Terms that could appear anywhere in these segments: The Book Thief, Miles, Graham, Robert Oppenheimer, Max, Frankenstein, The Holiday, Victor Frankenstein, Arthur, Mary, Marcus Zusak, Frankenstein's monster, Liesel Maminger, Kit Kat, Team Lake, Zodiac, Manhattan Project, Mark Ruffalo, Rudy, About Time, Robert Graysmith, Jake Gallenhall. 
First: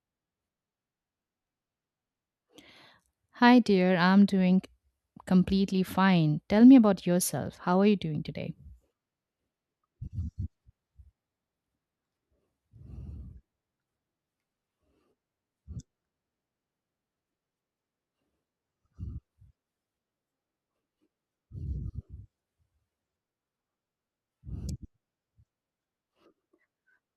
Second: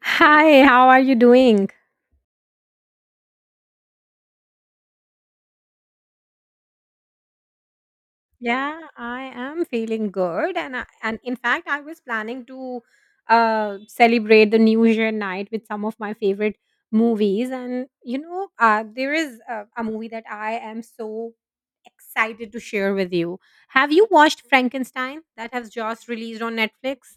Hi, how are you doing? Hi, dear. I'm doing completely fine. Tell me about yourself. How are you doing today? Yeah, I am feeling good, and in fact, I was planning to celebrate the New Year night with some of my favorite movies, and there is a movie that I am so excited to share with you. Have you watched Frankenstein that has just released on Netflix?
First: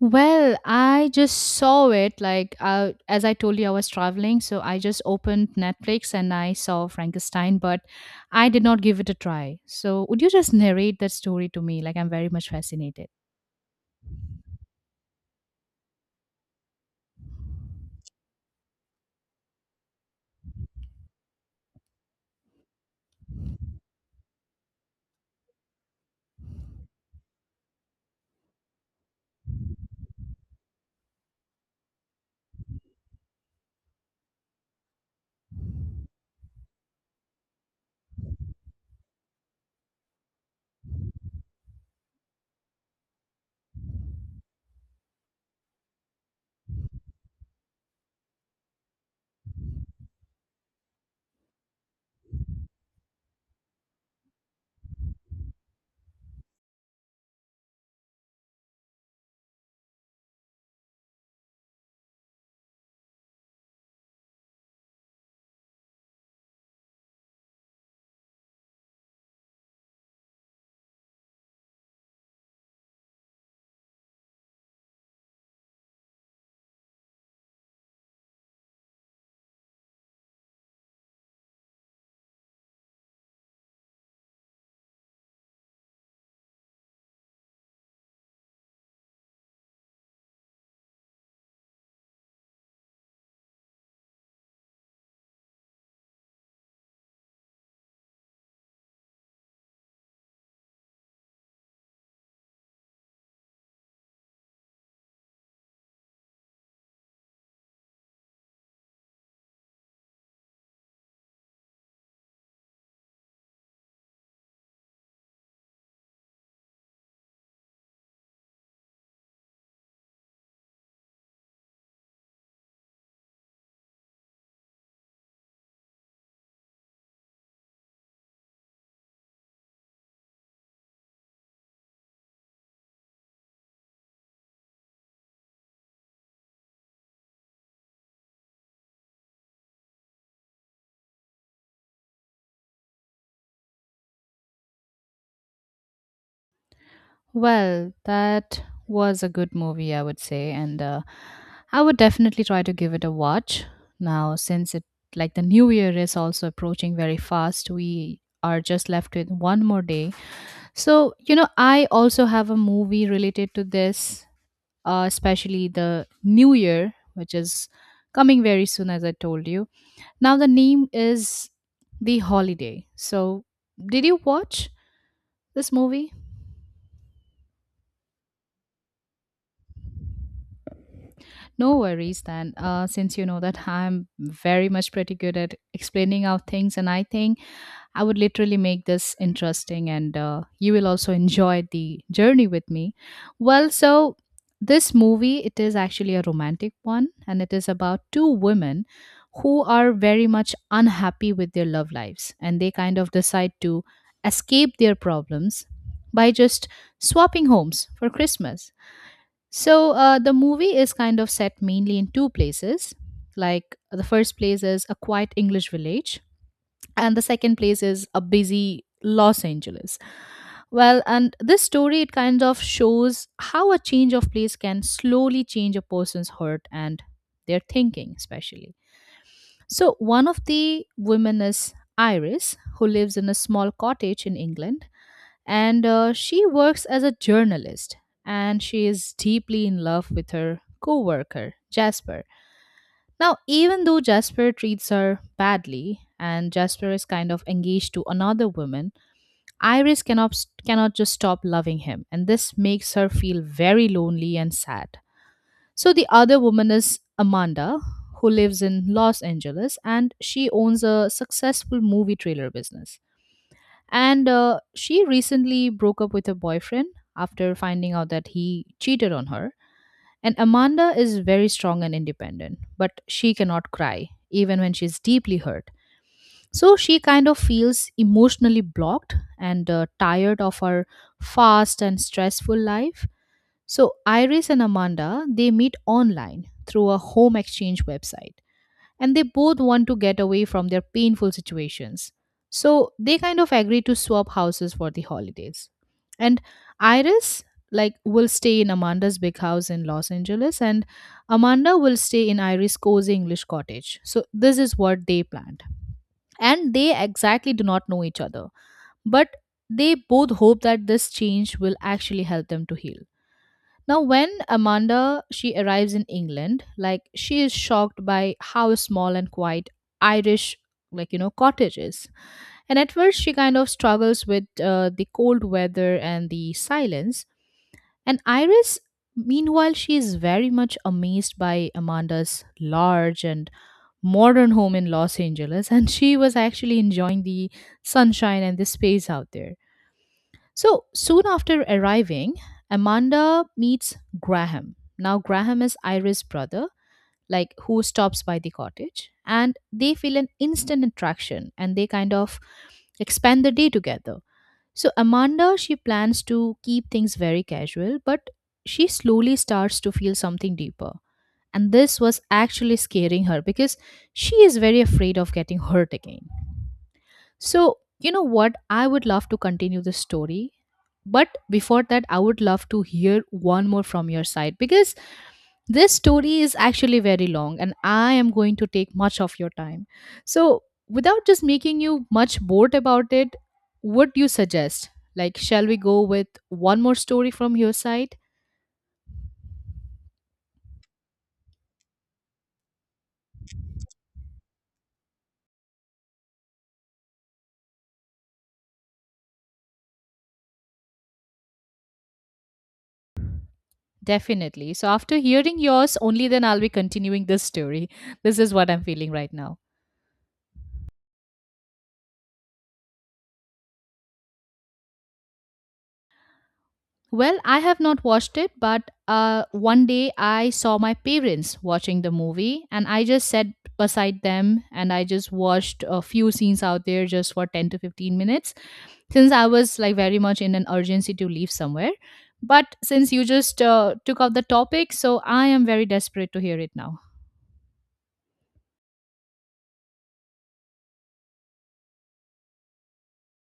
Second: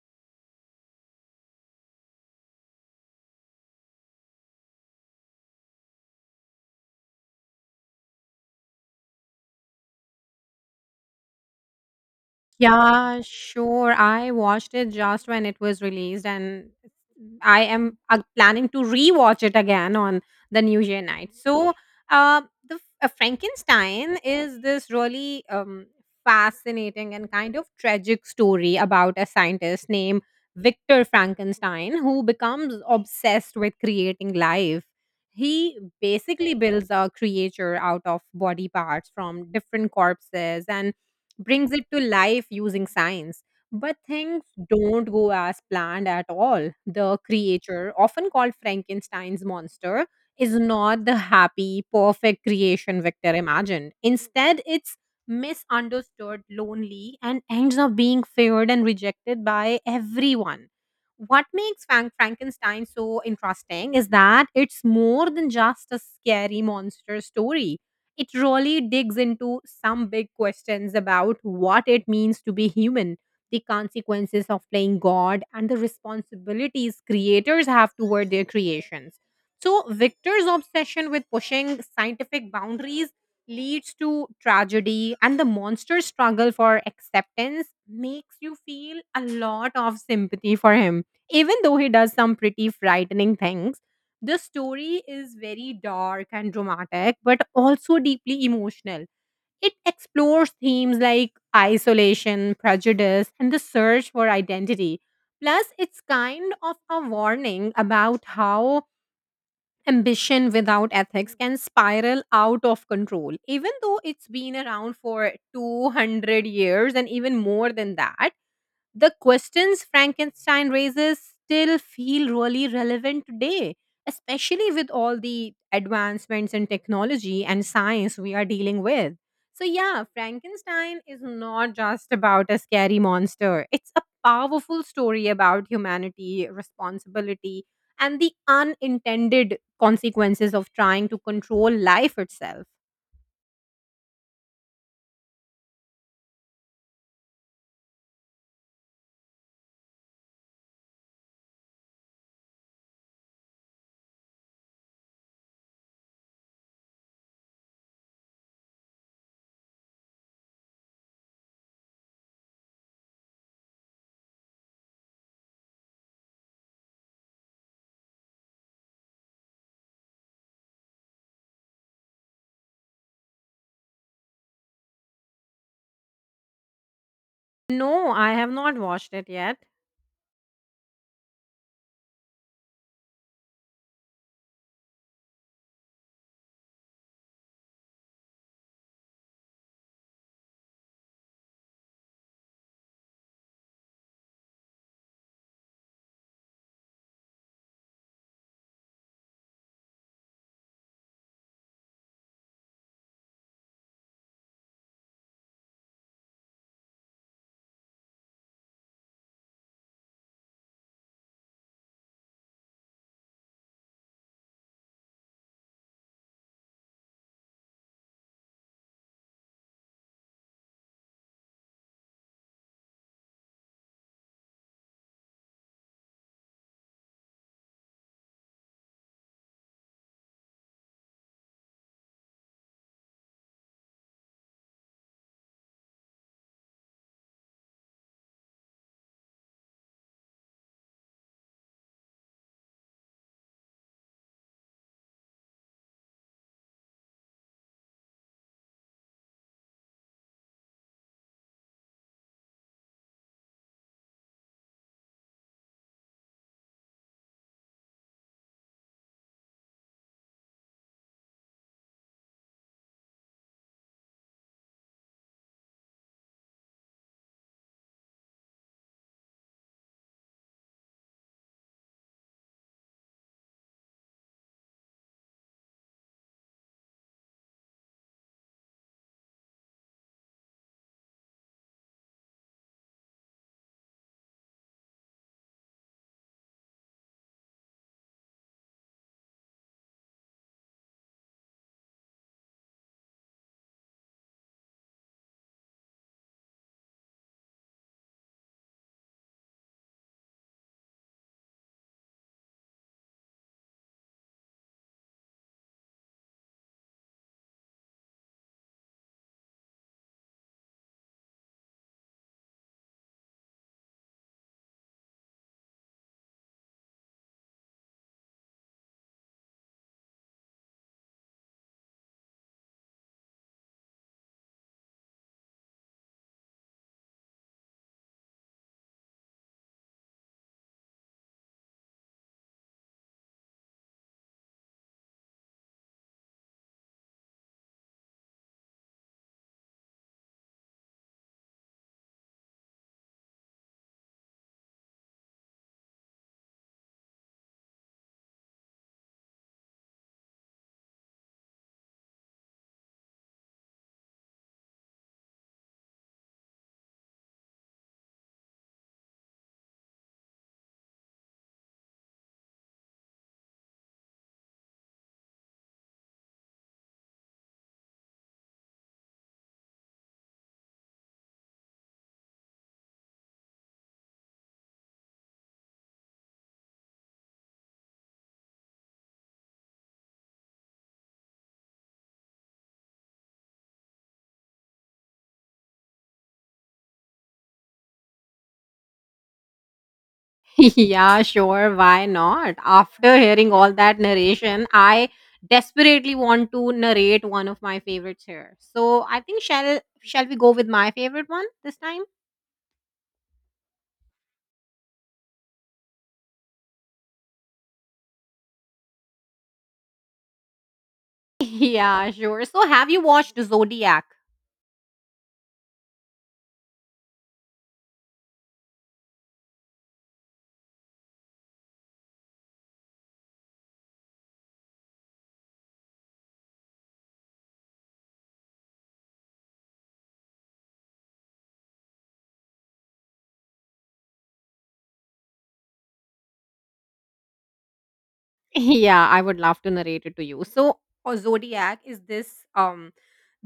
Well, I just saw it. Like, as I told you, I was traveling. So I just opened Netflix and I saw Frankenstein, but I did not give it a try. So, would you just narrate that story to me? Like, I'm very much fascinated. Yeah, sure. I watched it just when it was released, and I am planning to rewatch it again on the New Year night. So, uh, the Frankenstein is this really fascinating and kind of tragic story about a scientist named Victor Frankenstein who becomes obsessed with creating life. He basically builds a creature out of body parts from different corpses and brings it to life using science. But things don't go as planned at all. The creature, often called Frankenstein's monster, is not the happy, perfect creation Victor imagined. Instead, it's misunderstood, lonely, and ends up being feared and rejected by everyone. What makes Frankenstein so interesting is that it's more than just a scary monster story. It really digs into some big questions about what it means to be human, the consequences of playing God, and the responsibilities creators have toward their creations. So, Victor's obsession with pushing scientific boundaries leads to tragedy, and the monster's struggle for acceptance makes you feel a lot of sympathy for him, even though he does some pretty frightening things. The story is very dark and dramatic, but also deeply emotional. It explores themes like isolation, prejudice, and the search for identity. Plus, it's kind of a warning about how ambition without ethics can spiral out of control. Even though it's been around for 200 years and even more than that, the questions Frankenstein raises still feel really relevant today, especially with all the advancements in technology and science we are dealing with. So, yeah, Frankenstein is not just about a scary monster, it's a powerful story about humanity, responsibility, and the unintended consequences of trying to control life itself. Well, that was a good movie, I would say, and I would definitely try to give it a watch now since it like the new year is also approaching very fast. We are just left with one more day. So, you know, I also have a movie related to this, especially the new year, which is coming very soon, as I told you. Now, the name is The Holiday. So, did you watch this movie? No, I have not watched it yet. No worries then. Since you know that I'm very much pretty good at explaining out things, and I think I would literally make this interesting, and you will also enjoy the journey with me. Well, so this movie it is actually a romantic one, and it is about two women who are very much unhappy with their love lives, and they kind of decide to escape their problems by just swapping homes for Christmas. So the movie is kind of set mainly in two places. Like the first place is a quiet English village, and the second place is a busy Los Angeles. Well, and this story it kind of shows how a change of place can slowly change a person's heart and their thinking, especially. So one of the women is Iris, who lives in a small cottage in England and she works as a journalist and she is deeply in love with her co-worker Jasper. Now, even though Jasper treats her badly and Jasper is kind of engaged to another woman, Iris cannot just stop loving him, and this makes her feel very lonely and sad. So the other woman is Amanda, who lives in Los Angeles and she owns a successful movie trailer business, and she recently broke up with her boyfriend after finding out that he cheated on her. And Amanda is very strong and independent, but she cannot cry, even when she's deeply hurt. So she kind of feels emotionally blocked and tired of her fast and stressful life. So Iris and Amanda, they meet online through a home exchange website and they both want to get away from their painful situations. So they kind of agree to swap houses for the holidays. And Iris like will stay in Amanda's big house in Los Angeles and Amanda will stay in Iris' cozy English cottage. So this is what they planned. And they exactly do not know each other, but they both hope that this change will actually help them to heal. Now, when Amanda she arrives in England, like she is shocked by how small and quiet Irish, like you know, cottage is. And at first, she kind of struggles with the cold weather and the silence. And Iris, meanwhile, she is very much amazed by Amanda's large and modern home in Los Angeles, and she was actually enjoying the sunshine and the space out there. So soon after arriving, Amanda meets Graham. Now, Graham is Iris' brother, like who stops by the cottage, and they feel an instant attraction and they kind of expand the day together. So, Amanda, she plans to keep things very casual, but she slowly starts to feel something deeper. And this was actually scaring her because she is very afraid of getting hurt again. So, you know what? I would love to continue this story. But before that, I would love to hear one more from your side because this story is actually very long and I am going to take much of your time. So, without just making you much bored about it, what do you suggest? Like, shall we go with one more story from your side? Yeah, sure. Why not? After hearing all that narration, I desperately want to narrate one of my favorites here. So I think shall we go with my favorite one this time? Definitely. So, after hearing yours, only then I'll be continuing this story. This is what I'm feeling right now. Yeah, sure. So have you watched Zodiac? Well, I have not watched it, but one day I saw my parents watching the movie, and I just sat beside them and I just watched a few scenes out there just for 10 to 15 minutes since I was like very much in an urgency to leave somewhere. But since you just took out the topic, so I am very desperate to hear it now. Yeah, I would love to narrate it to you. So Zodiac is this um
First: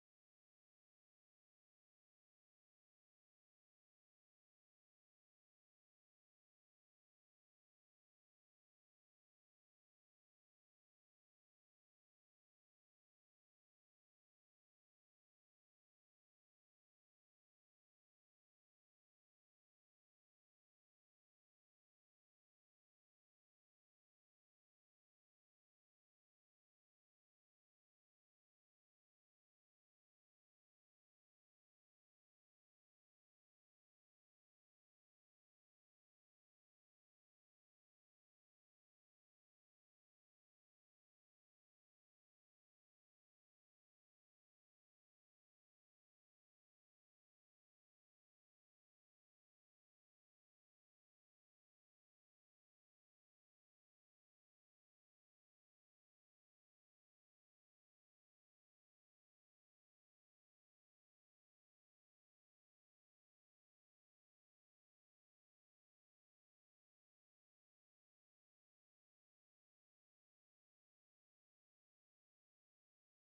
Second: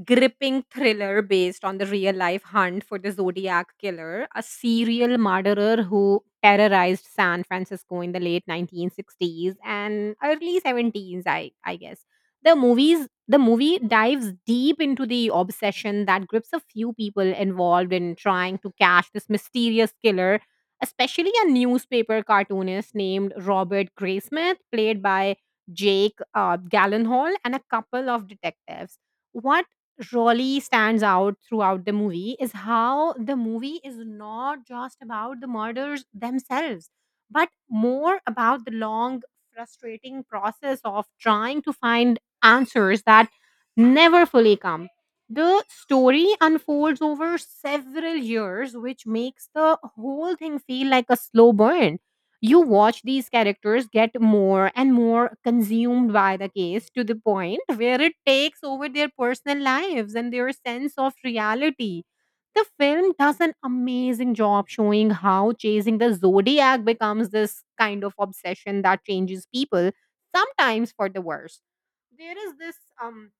gripping thriller based on the real life hunt for the Zodiac killer, a serial murderer who terrorized San Francisco in the late 1960s and early 70s, I guess. The movie dives deep into the obsession that grips a few people involved in trying to catch this mysterious killer, especially a newspaper cartoonist named Robert Graysmith, played by Jake Gallenhall, and a couple of detectives. What really stands out throughout the movie is how the movie is not just about the murders themselves, but more about the long, frustrating process of trying to find answers that never fully come. The story unfolds over several years, which makes the whole thing feel like a slow burn. You watch these characters get more and more consumed by the case to the point where it takes over their personal lives and their sense of reality. The film does an amazing job showing how chasing the Zodiac becomes this kind of obsession that changes people, sometimes for the worse. There is this um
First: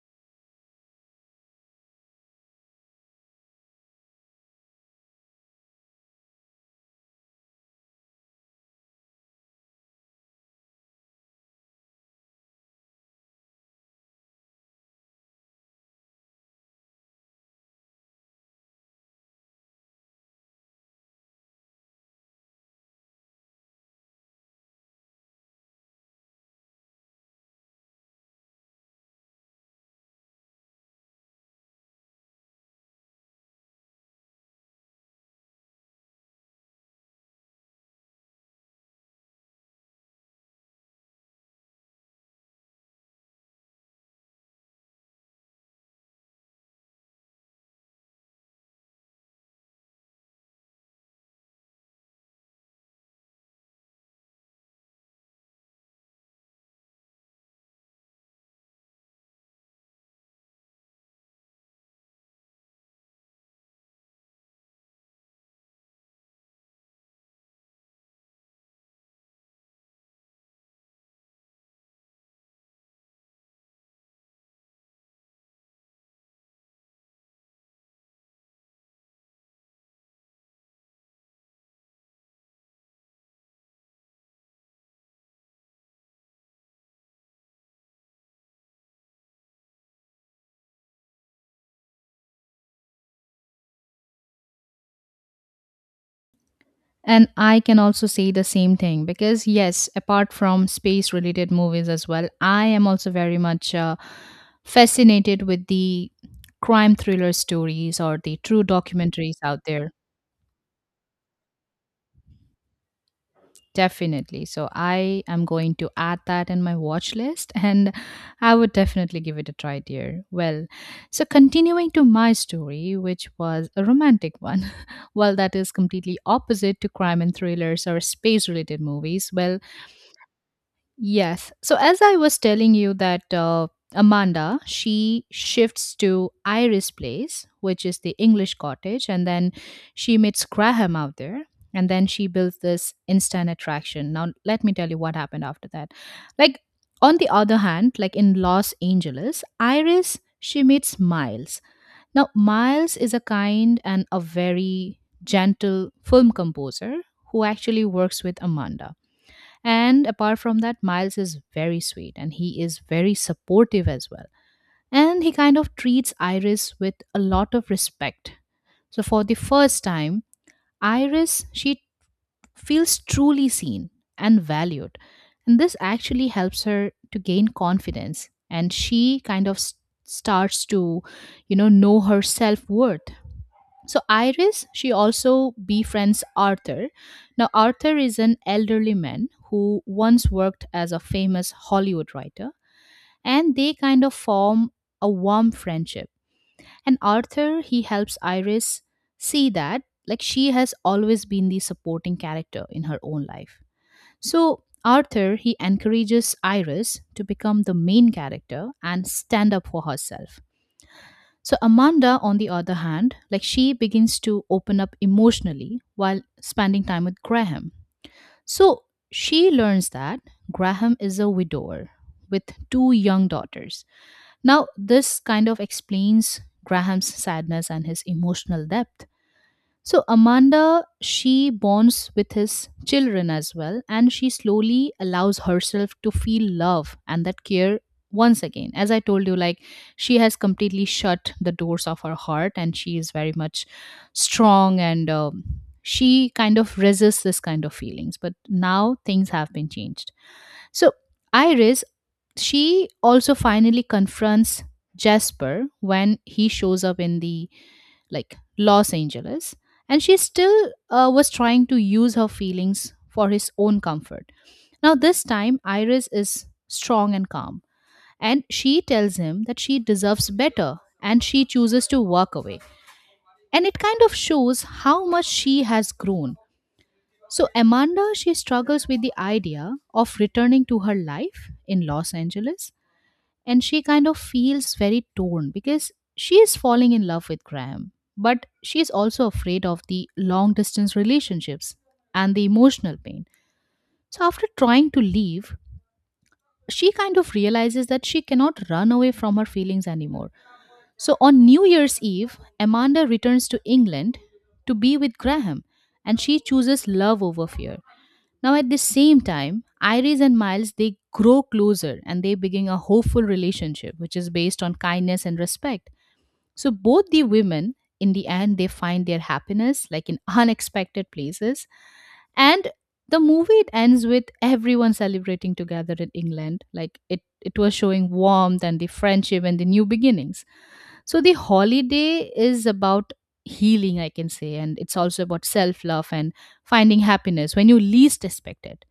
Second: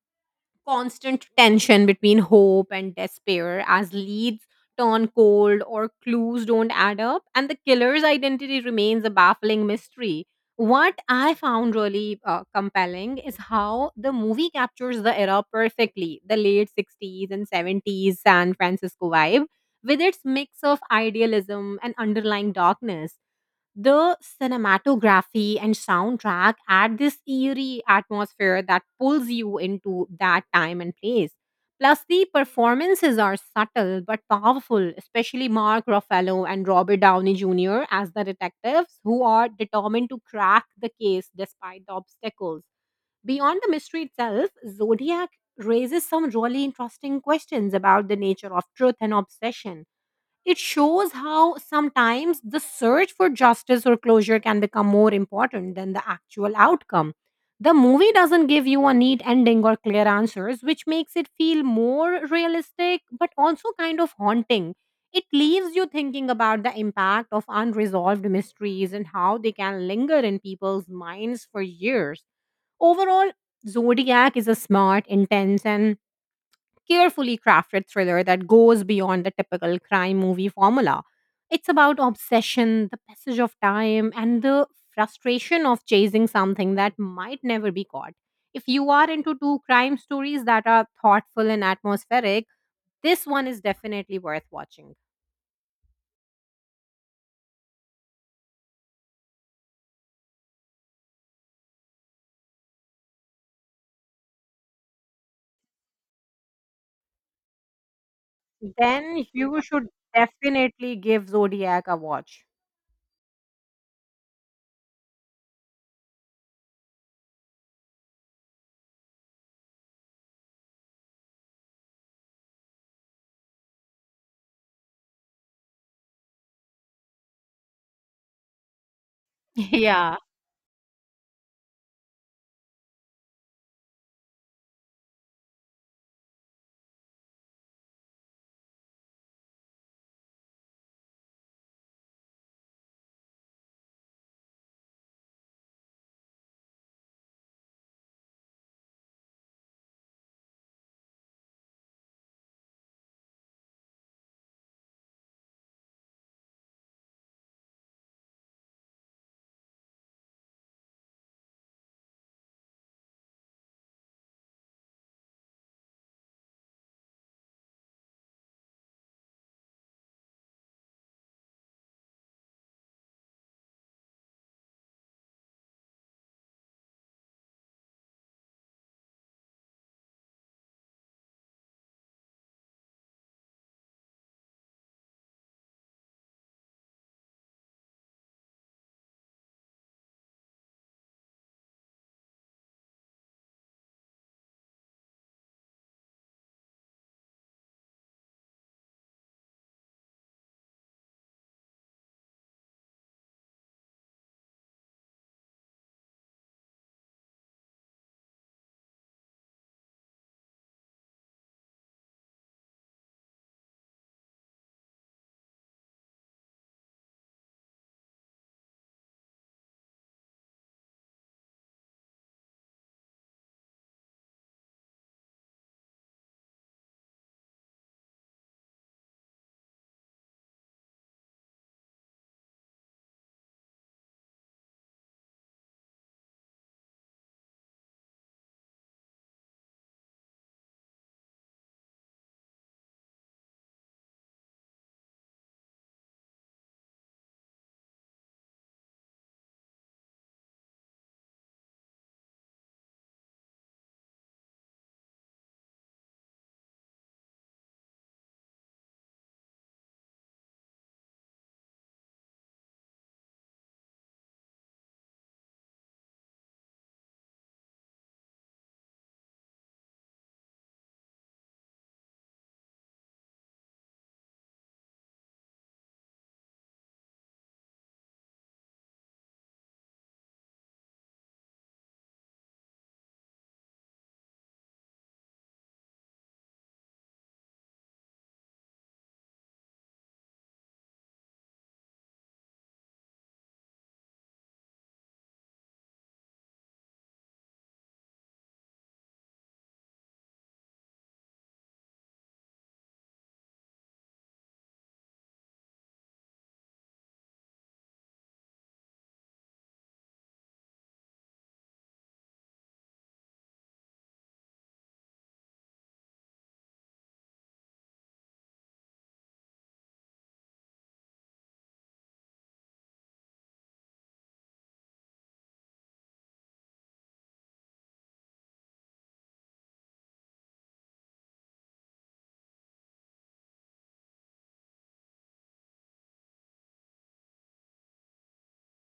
constant tension between hope and despair as leads turn cold or clues don't add up, and the killer's identity remains a baffling mystery. What I found really compelling is how the movie captures the era perfectly, the late 60s and 70s San Francisco vibe with its mix of idealism and underlying darkness. The cinematography and soundtrack add this eerie atmosphere that pulls you into that time and place. Plus, the performances are subtle but powerful, especially Mark Ruffalo and Robert Downey Jr. as the detectives, who are determined to crack the case despite the obstacles. Beyond the mystery itself, Zodiac raises some really interesting questions about the nature of truth and obsession. It shows how sometimes the search for justice or closure can become more important than the actual outcome. The movie doesn't give you a neat ending or clear answers, which makes it feel more realistic but also kind of haunting. It leaves you thinking about the impact of unresolved mysteries and how they can linger in people's minds for years. Overall, Zodiac is a smart, intense, and carefully crafted thriller that goes beyond the typical crime movie formula. It's about obsession, the passage of time, and the frustration of chasing something that might never be caught. If you are into two crime stories that are thoughtful and atmospheric, this one is definitely worth watching. And I can also say the same thing because, yes, apart from space related movies as well, I am also very much fascinated with the crime thriller stories or the true Then documentaries you out should there. definitely give Zodiac a watch. Definitely. So I am going to add that in my watch list and I would definitely give it a try, dear. Well, so continuing to my story, which was a romantic one, well, that is completely opposite to crime and thrillers or space related movies. Well, Yeah, yes. So, as I was telling you, that Amanda, she shifts to Iris Place, which is the English cottage, and then she meets Graham out there. And then she builds this instant attraction. Now, let me tell you what happened after that. Like, on the other hand, like in Los Angeles, Iris, she meets Miles. Now, Miles is a kind and a very gentle film composer who actually works with Amanda. And apart from that, Miles is very sweet and he is very supportive as well. And he kind of treats Iris with a lot of respect. So for the first time, Iris she feels truly seen and valued. And this actually helps her to gain confidence and she kind of starts to know her self-worth. So Iris, she also befriends Arthur. Now Arthur is an elderly man who once worked as a famous Hollywood writer, and they kind of form a warm friendship. And Arthur, he helps Iris see that like she has always been the supporting character in her own life. So Arthur, he encourages Iris to become the main character and stand up for herself. So Amanda, on the other hand, like she begins to open up emotionally while spending time with Graham. So she learns that Graham is a widower with two young daughters. Now, this kind of explains Graham's sadness and his emotional depth. So Amanda, she bonds with his children as well, and she slowly allows herself to feel love and that care once again. As I told you, like she has completely shut the doors of her heart, and she is very much strong and she kind of resists this kind of feelings. But now things have been changed. So Iris, she also finally confronts Jasper when he shows up in the like Los Angeles, and she still was trying to use her feelings for his own comfort. Now, this time, Iris is strong and calm, and she tells him that she deserves better and she chooses to walk away. And it kind of shows how much she has grown. So, Amanda, she struggles with the idea of returning to her life in Los Angeles and she kind of feels very torn because she is falling in love with Graham, but she is also afraid of the long distance relationships and the emotional pain. So, after trying to leave, she kind of realizes that she cannot run away from her feelings anymore. So, on New Year's Eve, Amanda returns to England to be with Graham and she chooses love over fear. Now, at the same time, Iris and Miles they grow closer and they begin a hopeful relationship, which is based on kindness and respect. So both the women, in the end, they find their happiness like in unexpected places, and the movie it ends with everyone celebrating together in England. Like it was showing warmth and the friendship and the new beginnings. So the holiday is about healing, I can say, and it's also about self love and finding happiness when you least expect it.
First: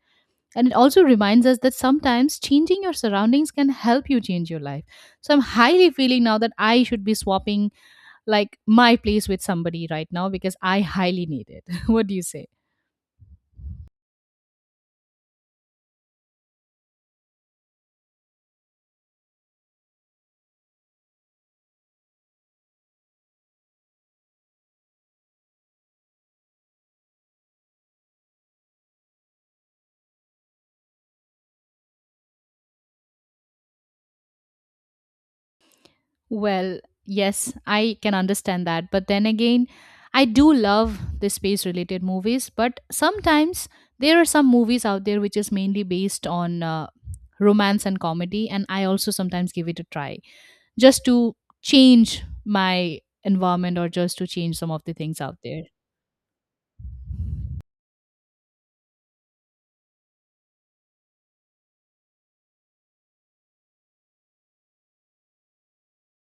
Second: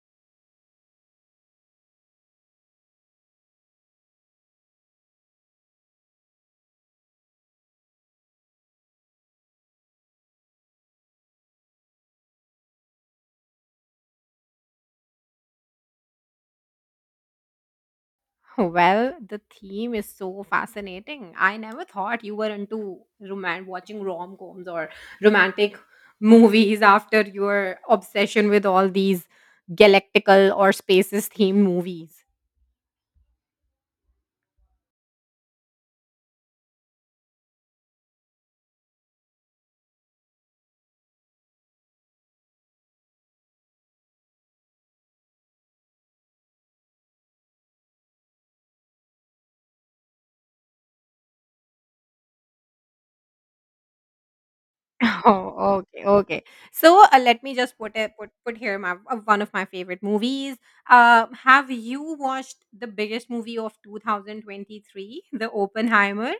And it also reminds us that sometimes changing your surroundings can help you change your life. So I'm highly feeling now that I should be swapping like my place with somebody right now because I highly need it. What do you say? well, the theme is so fascinating. I never thought you were into roman watching rom-coms or romantic movies after your obsession with all these galactical or spaces themed movies. Well, yes, I can understand that. But then again, I do love the space related movies, but sometimes there are some movies out there which is mainly based on romance and comedy, and I also sometimes give it a try just to change my environment or just to change some of the things out there. Oh, okay, okay. So let me just put it put put here my one of my favorite movies. Have you watched the biggest movie of 2023, The Oppenheimer?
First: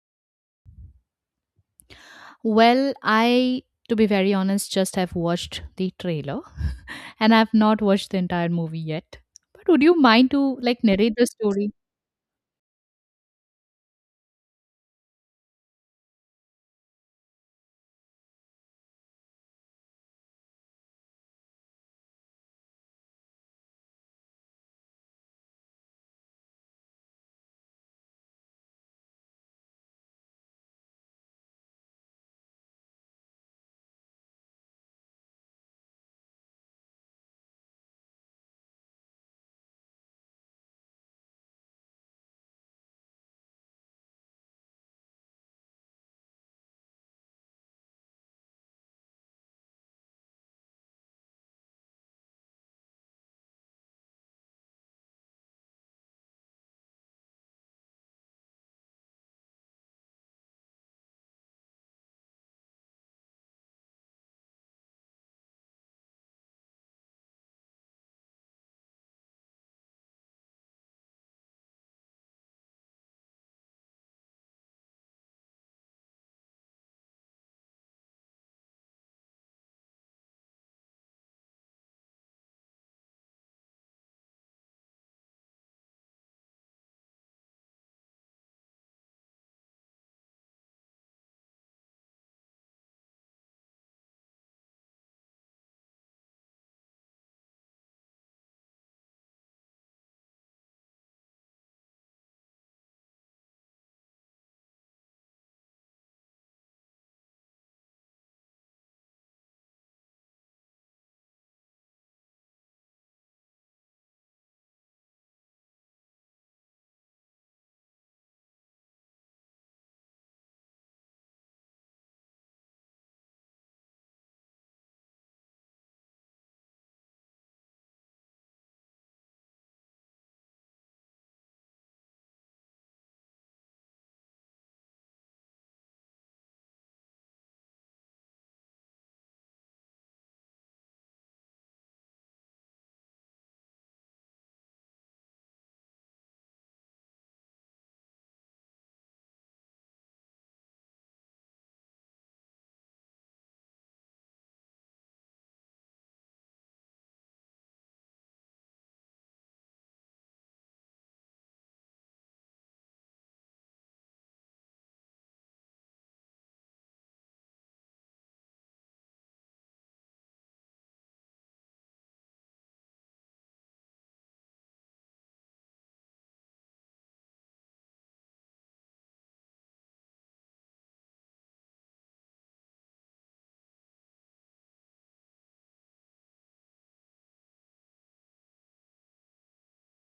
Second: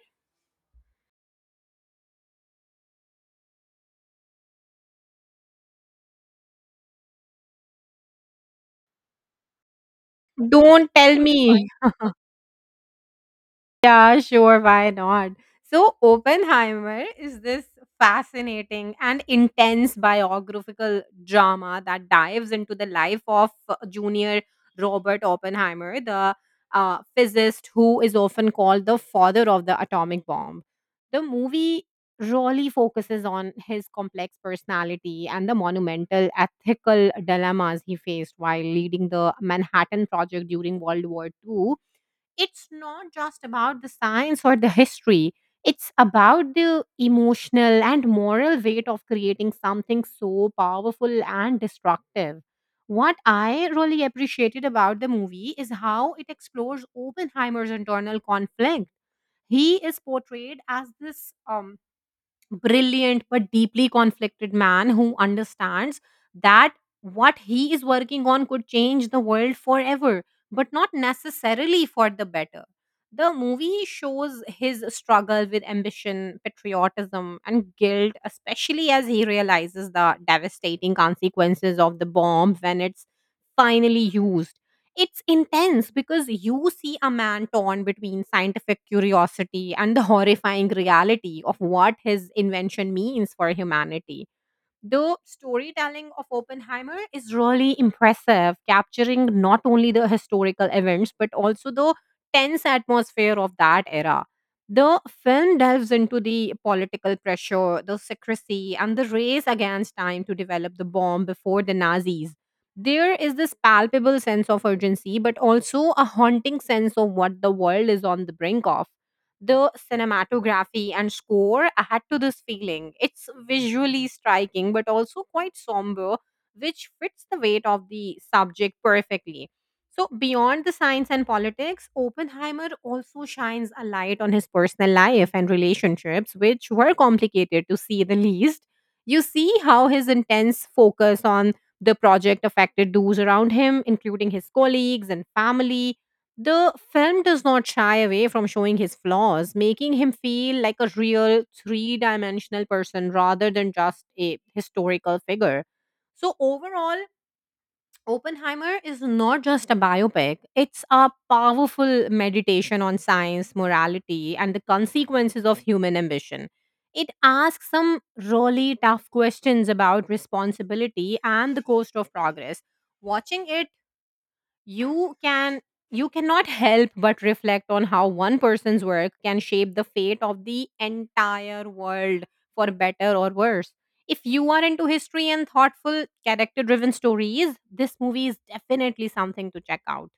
Well, I, to be very honest, just have watched the trailer and I've not watched the entire movie yet. But would you mind to like Don't narrate tell the me. story? Yeah, sure, why not? So, Oppenheimer is this fascinating and intense biographical drama that dives into the life of junior Robert Oppenheimer, the physicist who is often called the father of the atomic bomb. The movie really focuses on his complex personality and the monumental ethical dilemmas he faced while leading the Manhattan Project during World War II. It's not just about the science or the history, it's about the emotional and moral weight of creating something so powerful and destructive. What I really appreciated about the movie is how it explores Oppenheimer's internal conflict. He is portrayed as this um brilliant but deeply conflicted man who understands that what he is working on could change the world forever, but not necessarily for the better. The movie shows his struggle with ambition, patriotism, and guilt, especially as he realizes the devastating consequences of the bomb when it's finally used. It's intense because you see a man torn between scientific curiosity and the horrifying reality of what his invention means for humanity. The storytelling of Oppenheimer is really impressive, capturing not only the historical events but also the tense atmosphere of that era. The film delves into the political pressure, the secrecy, and the race against time to develop the bomb before the Nazis. There is this palpable sense of urgency, but also a haunting sense of what the world is on the brink of. The cinematography and score add to this feeling. It's visually striking, but also quite somber, which fits the weight of the subject perfectly. So, beyond the science and politics, Oppenheimer also shines a light on his personal life and relationships, which were complicated to see the least. You see how his intense focus on the project affected those around him, including his colleagues and family. The film does not shy away from showing his flaws, making him feel like a real three dimensional person rather than just a historical figure. So, overall, Oppenheimer is not just a biopic, it's a powerful meditation on science, morality, and the consequences of human ambition. It asks some really tough questions about responsibility and the cost of progress. Watching it, you can you cannot help but reflect on how one person's work can shape the fate of the entire world, for better or worse. If you are into history and thoughtful character driven stories, this movie is definitely something to check out.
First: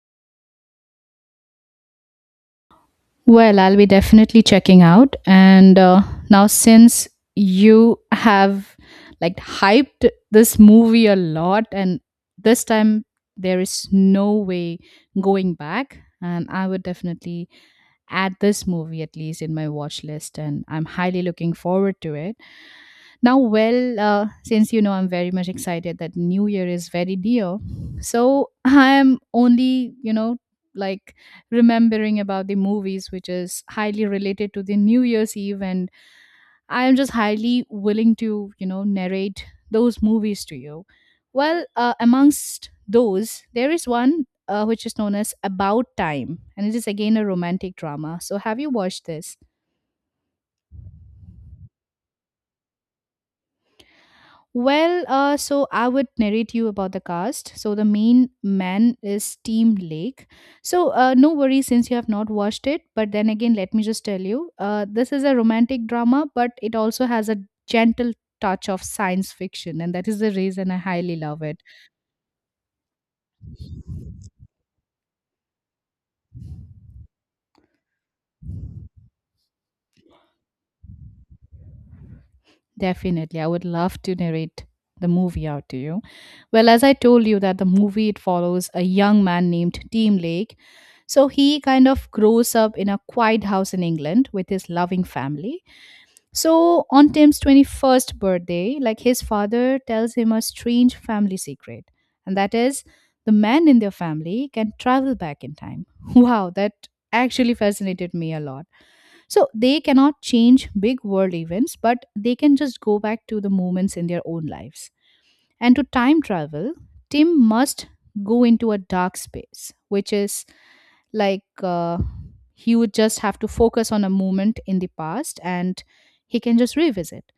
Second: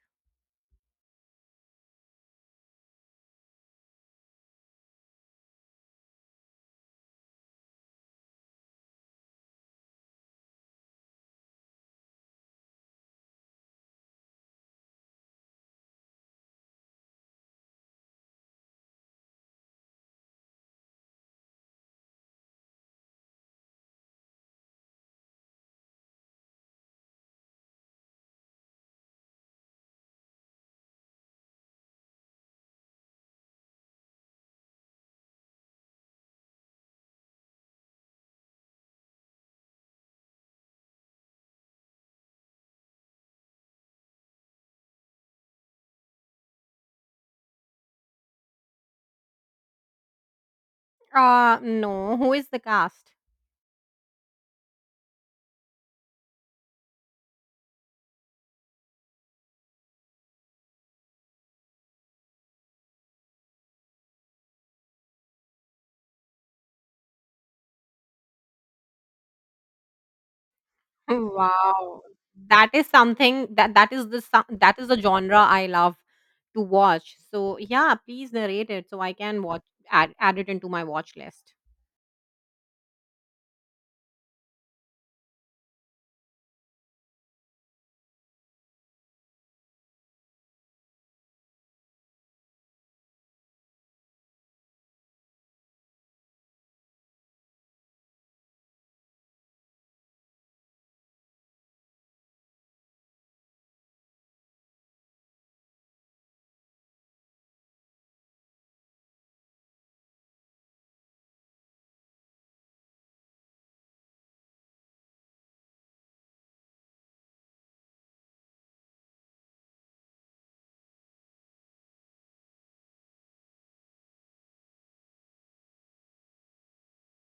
Well, I'll be definitely checking out. And Now, since you have like hyped this movie a lot, and this time there is no way going back, and I would definitely add this movie at least in my watch list, and I'm highly looking forward to it. Now, since I'm very much excited that New Year is very dear, so I'm only like remembering about the movies which is highly related to the new year's eve, and I am just highly willing to narrate those movies to you. Amongst those there is one which is known as About Time, and it is again a romantic drama. So have you watched this? Uh, no, who is the cast? So I would narrate you about the cast. So the main man is Team Lake. So no worries since you have not watched it. But then again, let me just tell you, this is a romantic drama, but it also has a gentle touch of science fiction, and that is the reason I highly love it. Wow. That is something that that is the genre I love to watch. So yeah, please narrate it so I can watch add it into my watch list. Definitely, I would love to narrate the movie out to you. Well, as I told you, that the movie it follows a young man named Team Lake. So he kind of grows up in a quiet house in England with his loving family. So on Tim's 21st birthday, like his father tells him a strange family secret, and that is the man in their family can travel back in time. Wow, that actually fascinated me a lot. So they cannot change big world events, but they can just go back to the moments in their own lives. And to time travel, Tim must go into a dark space, which is like he would just have to focus on a moment in the past, and he can just revisit.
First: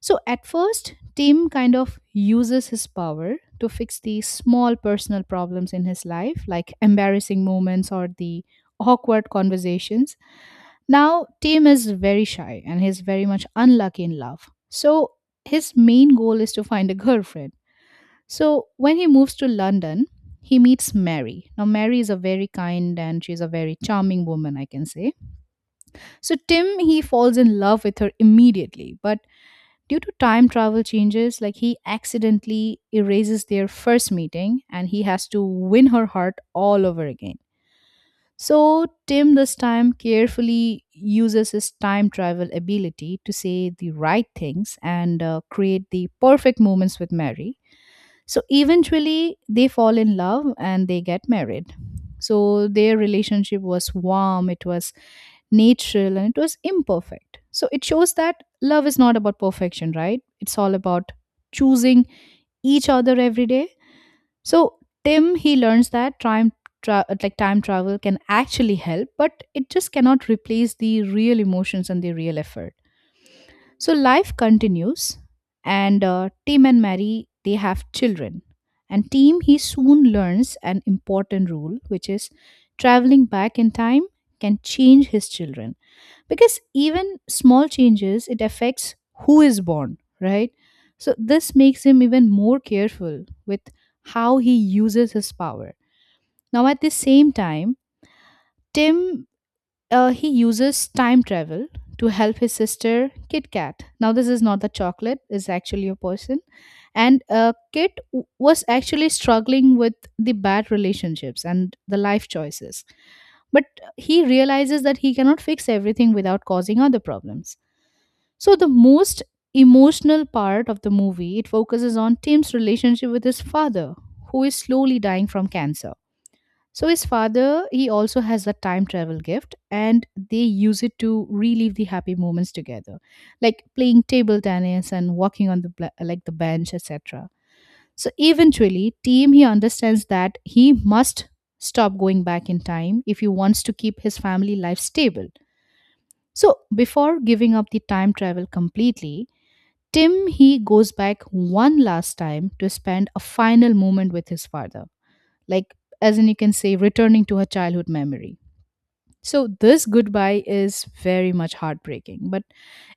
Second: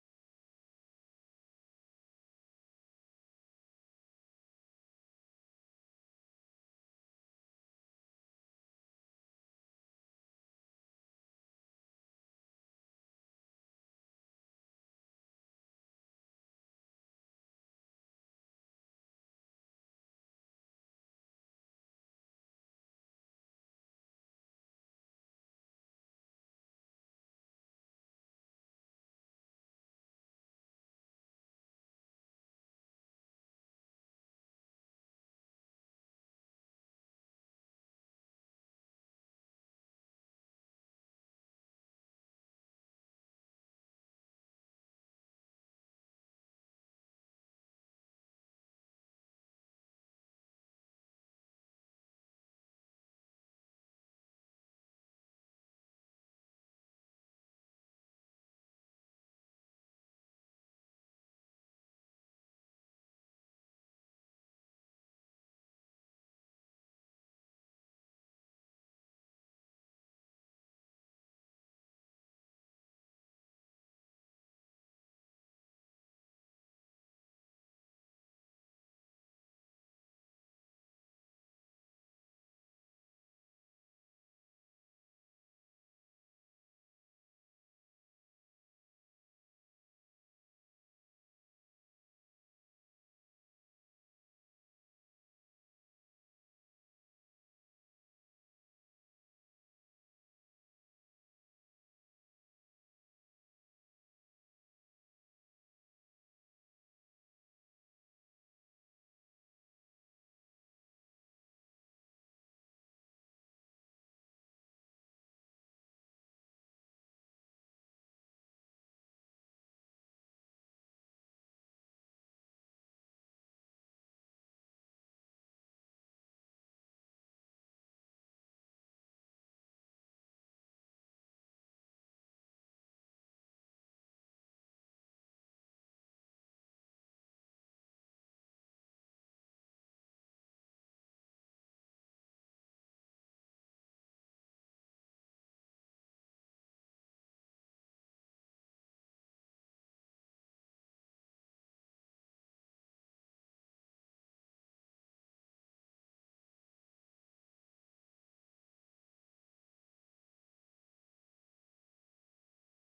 So at first, Tim kind of uses his power to fix the small personal problems in his life, like embarrassing moments or the awkward conversations. Now, Tim is very shy and he's very much unlucky in love. So his main goal is to find a girlfriend. So when he moves to London, he meets Mary. Now, Mary is a very kind and she's a very charming woman, I can say. So Tim, he falls in love with her immediately, but due to time travel changes, like he accidentally erases their first meeting and he has to win her heart all over again. So Tim this time carefully uses his time travel ability to say the right things and create the perfect moments with Mary. So eventually, they fall in love and they get married. So their relationship was warm, it was natural, and it was imperfect. So it shows that love is not about perfection, right? It's all about choosing each other every day. So Tim, he learns that like time travel can actually help, but it just cannot replace the real emotions and the real effort. So life continues, and Tim and Mary they have children, and Tim he soon learns an important rule, which is traveling back in time can change his children because even small changes it affects who is born, right? So this makes him even more careful with how he uses his power. Now at the same time, Tim he uses time travel to help his sister Kit Kat. Now, this is not the chocolate, it's actually a person. And was actually struggling with the bad relationships and the life choices. But he realizes that he cannot fix everything without causing other problems. So the most emotional part of the movie it focuses on Tim's relationship with his father who is slowly dying from cancer. So his father, he also has a time travel gift, and they use it to relive the happy moments together, like playing table tennis and walking on the bla- like the bench, etc. So eventually, Tim he understands that he must stop going back in time if he wants to keep his family life stable. So before giving up the time travel completely, Tim he goes back one last time to spend a final moment with his father, like as in you can say, returning to her childhood memory. So this goodbye is very much heartbreaking, but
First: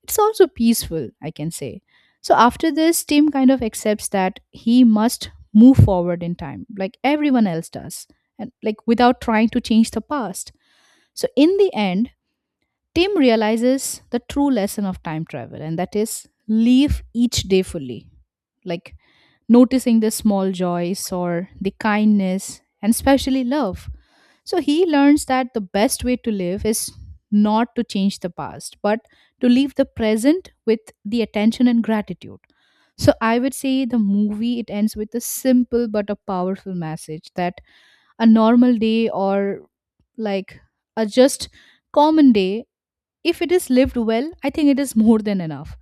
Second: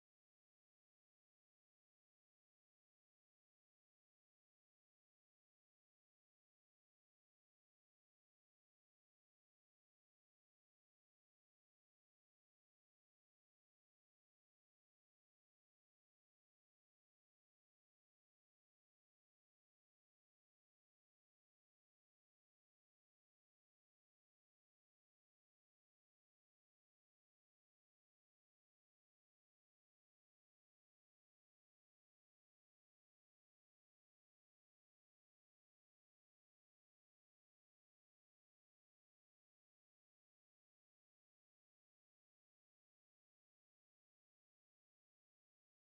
it's also peaceful, I can say. So after this, Tim kind of accepts that he must move forward in time, like everyone else does, and like without trying to change the past. So in the end, Tim realizes the true lesson of time travel, and that is live each day fully, like noticing the small joys or the kindness, and especially love. So he learns that the best way to live is not to change the past, but to live the present with the attention and gratitude. So I would say the movie it ends with a simple but a powerful message that a normal day, or like a just common day, if it is lived well, I think it is more than enough.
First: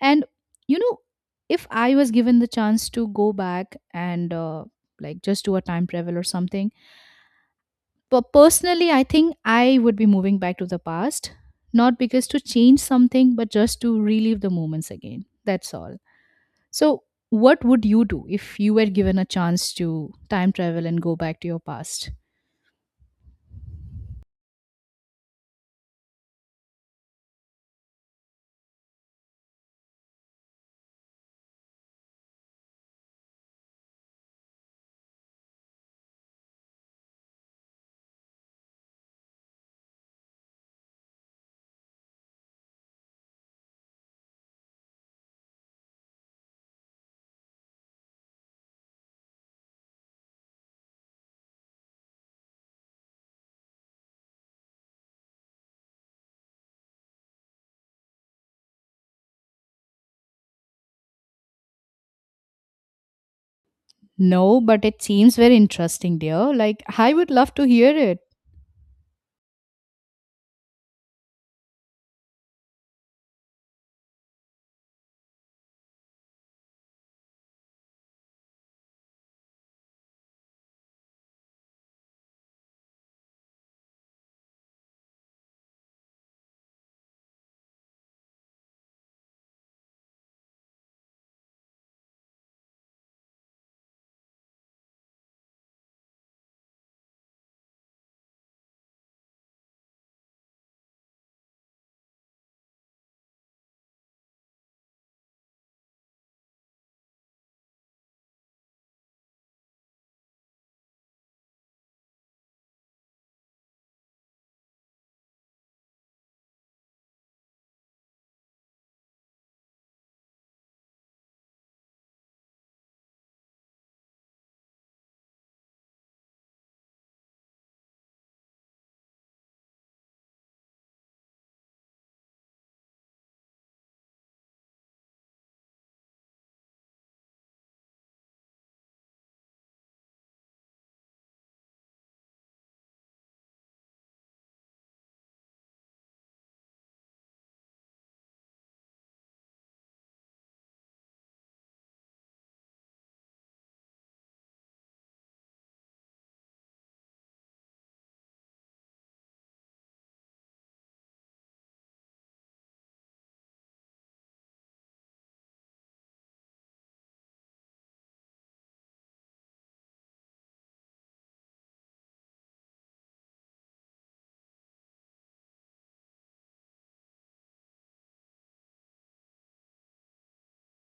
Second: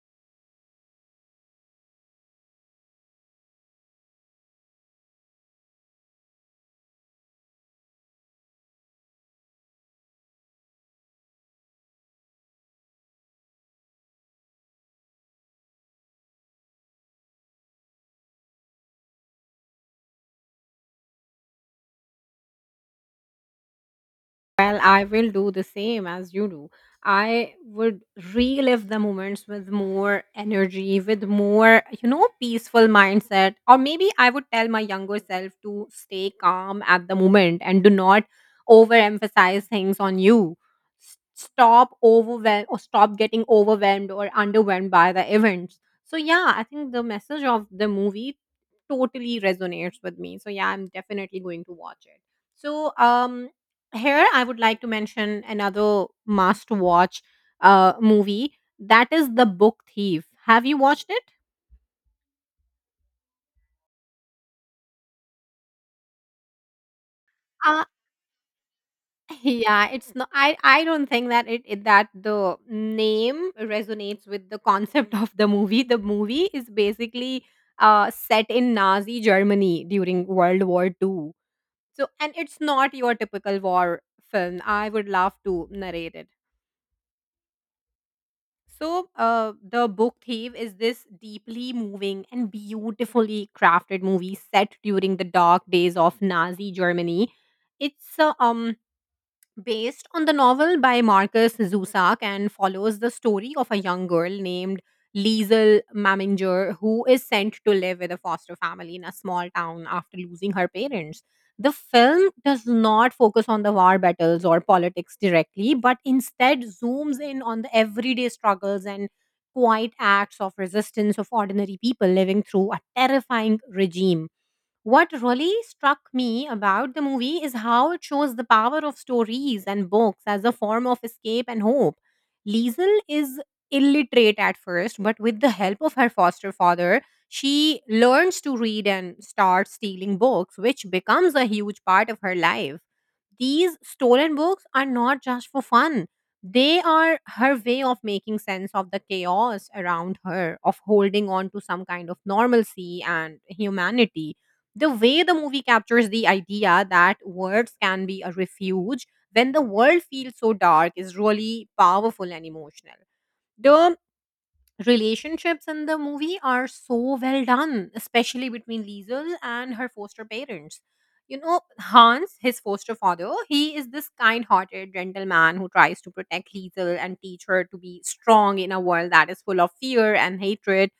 And you know, if I was given the chance to go back and like just do a time travel or something, but personally, I think I would be moving back to the past, not because to change something, but just to relive the moments again. That's all. So what would you do if you were given a chance to time travel and go back to your past? Well, I will do the same as you do. I would relive the moments with more energy, with more, you know, peaceful mindset. Or maybe I would tell my younger self to stay calm at the moment and do not overemphasize things on you. Stop overwhelmed or stop getting overwhelmed or underwhelmed by the events. So yeah, I think the message of the movie totally resonates with me. So yeah, I'm definitely going to watch it. So here I would like to mention another must watch movie, that is The Book Thief. Have you watched it? No, but it seems very interesting, dear. Like, I would love to uh, hear it. yeah, it's not, I don't think that it that the name resonates with the concept of the movie. The movie is basically set in Nazi Germany during World War Two. So, and it's not your typical war film. I would love to narrate it. So, The Book Thief is this deeply moving and beautifully crafted movie set during the dark days of Nazi Germany. It's based on the novel by Marcus Zusak and follows the story of a young girl named Liesel Maminger, who is sent to live with a foster family in a small town after losing her parents. The film does not focus on the war battles or politics directly, but instead zooms in on the everyday struggles and quiet acts of resistance of ordinary people living through a terrifying regime. What really struck me about the movie is how it shows the power of stories and books as a form of escape and hope. Liesel is illiterate at first, but with the help of her foster father, she learns to read and starts stealing books, which becomes a huge part of her life. These stolen books are not just for fun, they are her way of making sense of the chaos around her, of holding on to some kind of normalcy and humanity. The way the movie captures the idea that words can be a refuge when the world feels so dark is really powerful and emotional. The relationships in the movie are so well done, especially between Liesel and her foster parents. You know, Hans, his foster father, he is this kind hearted gentleman who tries to protect Liesel and teach her to be strong in a world that is full of fear and hatred.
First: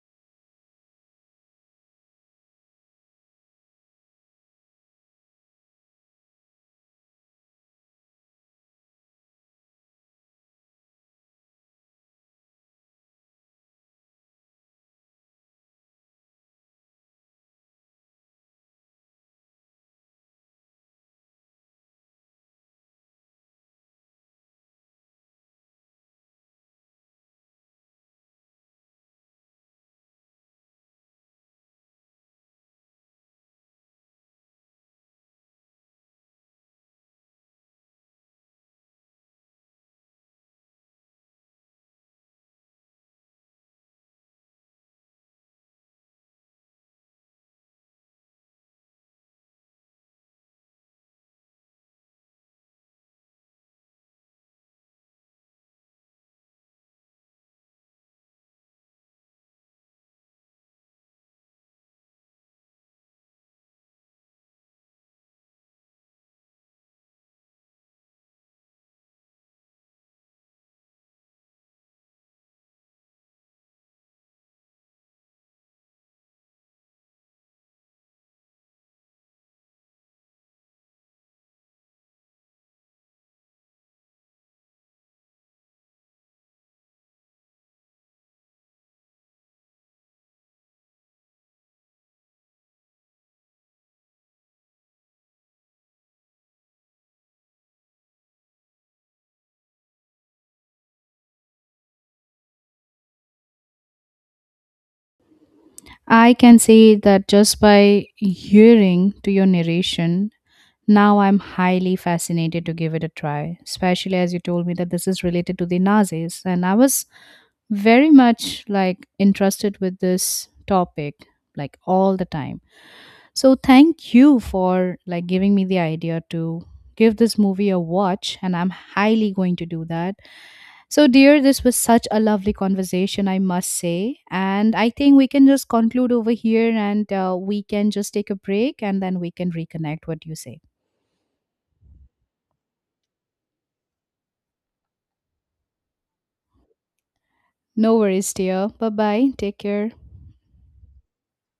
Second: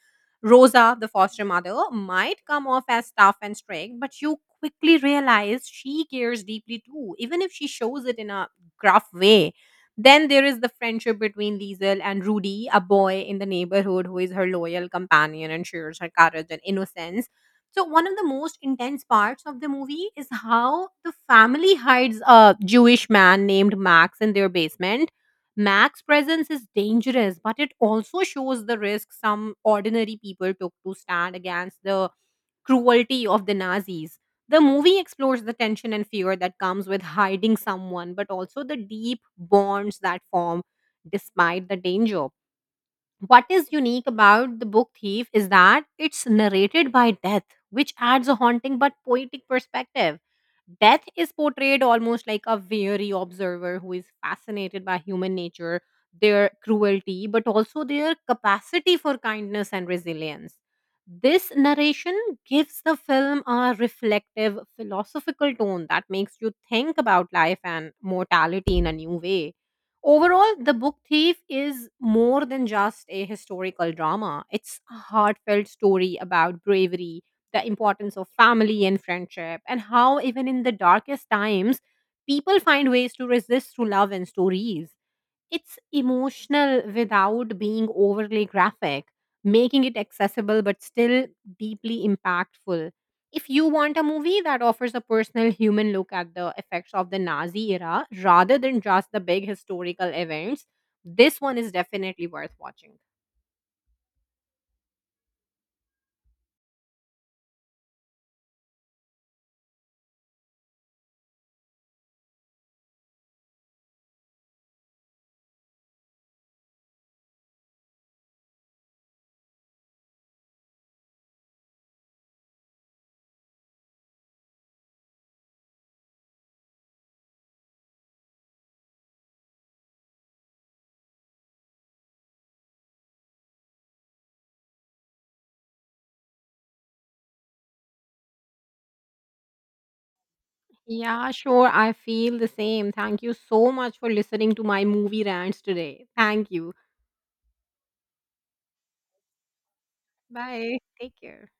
Rosa, the foster mother, might come off as tough and strict, but you quickly realize she cares deeply too, even if she shows it in a gruff way. Then there is the friendship between Liesel and Rudy, a boy in the neighborhood who is her loyal companion and shares her courage and innocence. So one of the most intense parts of the movie is how the family hides a Jewish man named Max in their basement. Max's presence is dangerous, but it also shows the risk some ordinary people took to stand against the cruelty of the Nazis. The movie explores the tension and fear that comes with hiding someone, but also the deep bonds that form despite the danger. What is unique about The Book Thief is that it's narrated by death, which adds a haunting but poetic perspective. Death is portrayed almost like a weary observer who is fascinated by human nature, their cruelty, but also their capacity for kindness and resilience. This narration gives the film a reflective, philosophical tone that makes you think about life and mortality in a new way. Overall, The Book Thief is more than just a historical drama. It's a heartfelt story about bravery, the importance of family and friendship, and how even in the darkest times, people find ways to resist through love and stories. It's emotional without being overly graphic, making it accessible but still deeply impactful. If you want a movie that offers a personal human look at the effects of the Nazi era rather than just the big historical events, this one is definitely worth watching. I can say that just by hearing to your narration, now I'm highly fascinated to give it a try, especially as you told me that this is related to the Nazis. And I was very much like interested with this topic like all the time. So thank you for like giving me the idea to give this movie a watch, and I'm highly going to do that. So dear, this was such a lovely conversation, I must say, and I think we can just conclude over here, and we can just take a break and then we can reconnect. What do you say? Yeah, sure. I feel the same. Thank you so much for listening to my movie rants today. Thank you. No worries, dear. Bye bye, take care. Bye. Take care.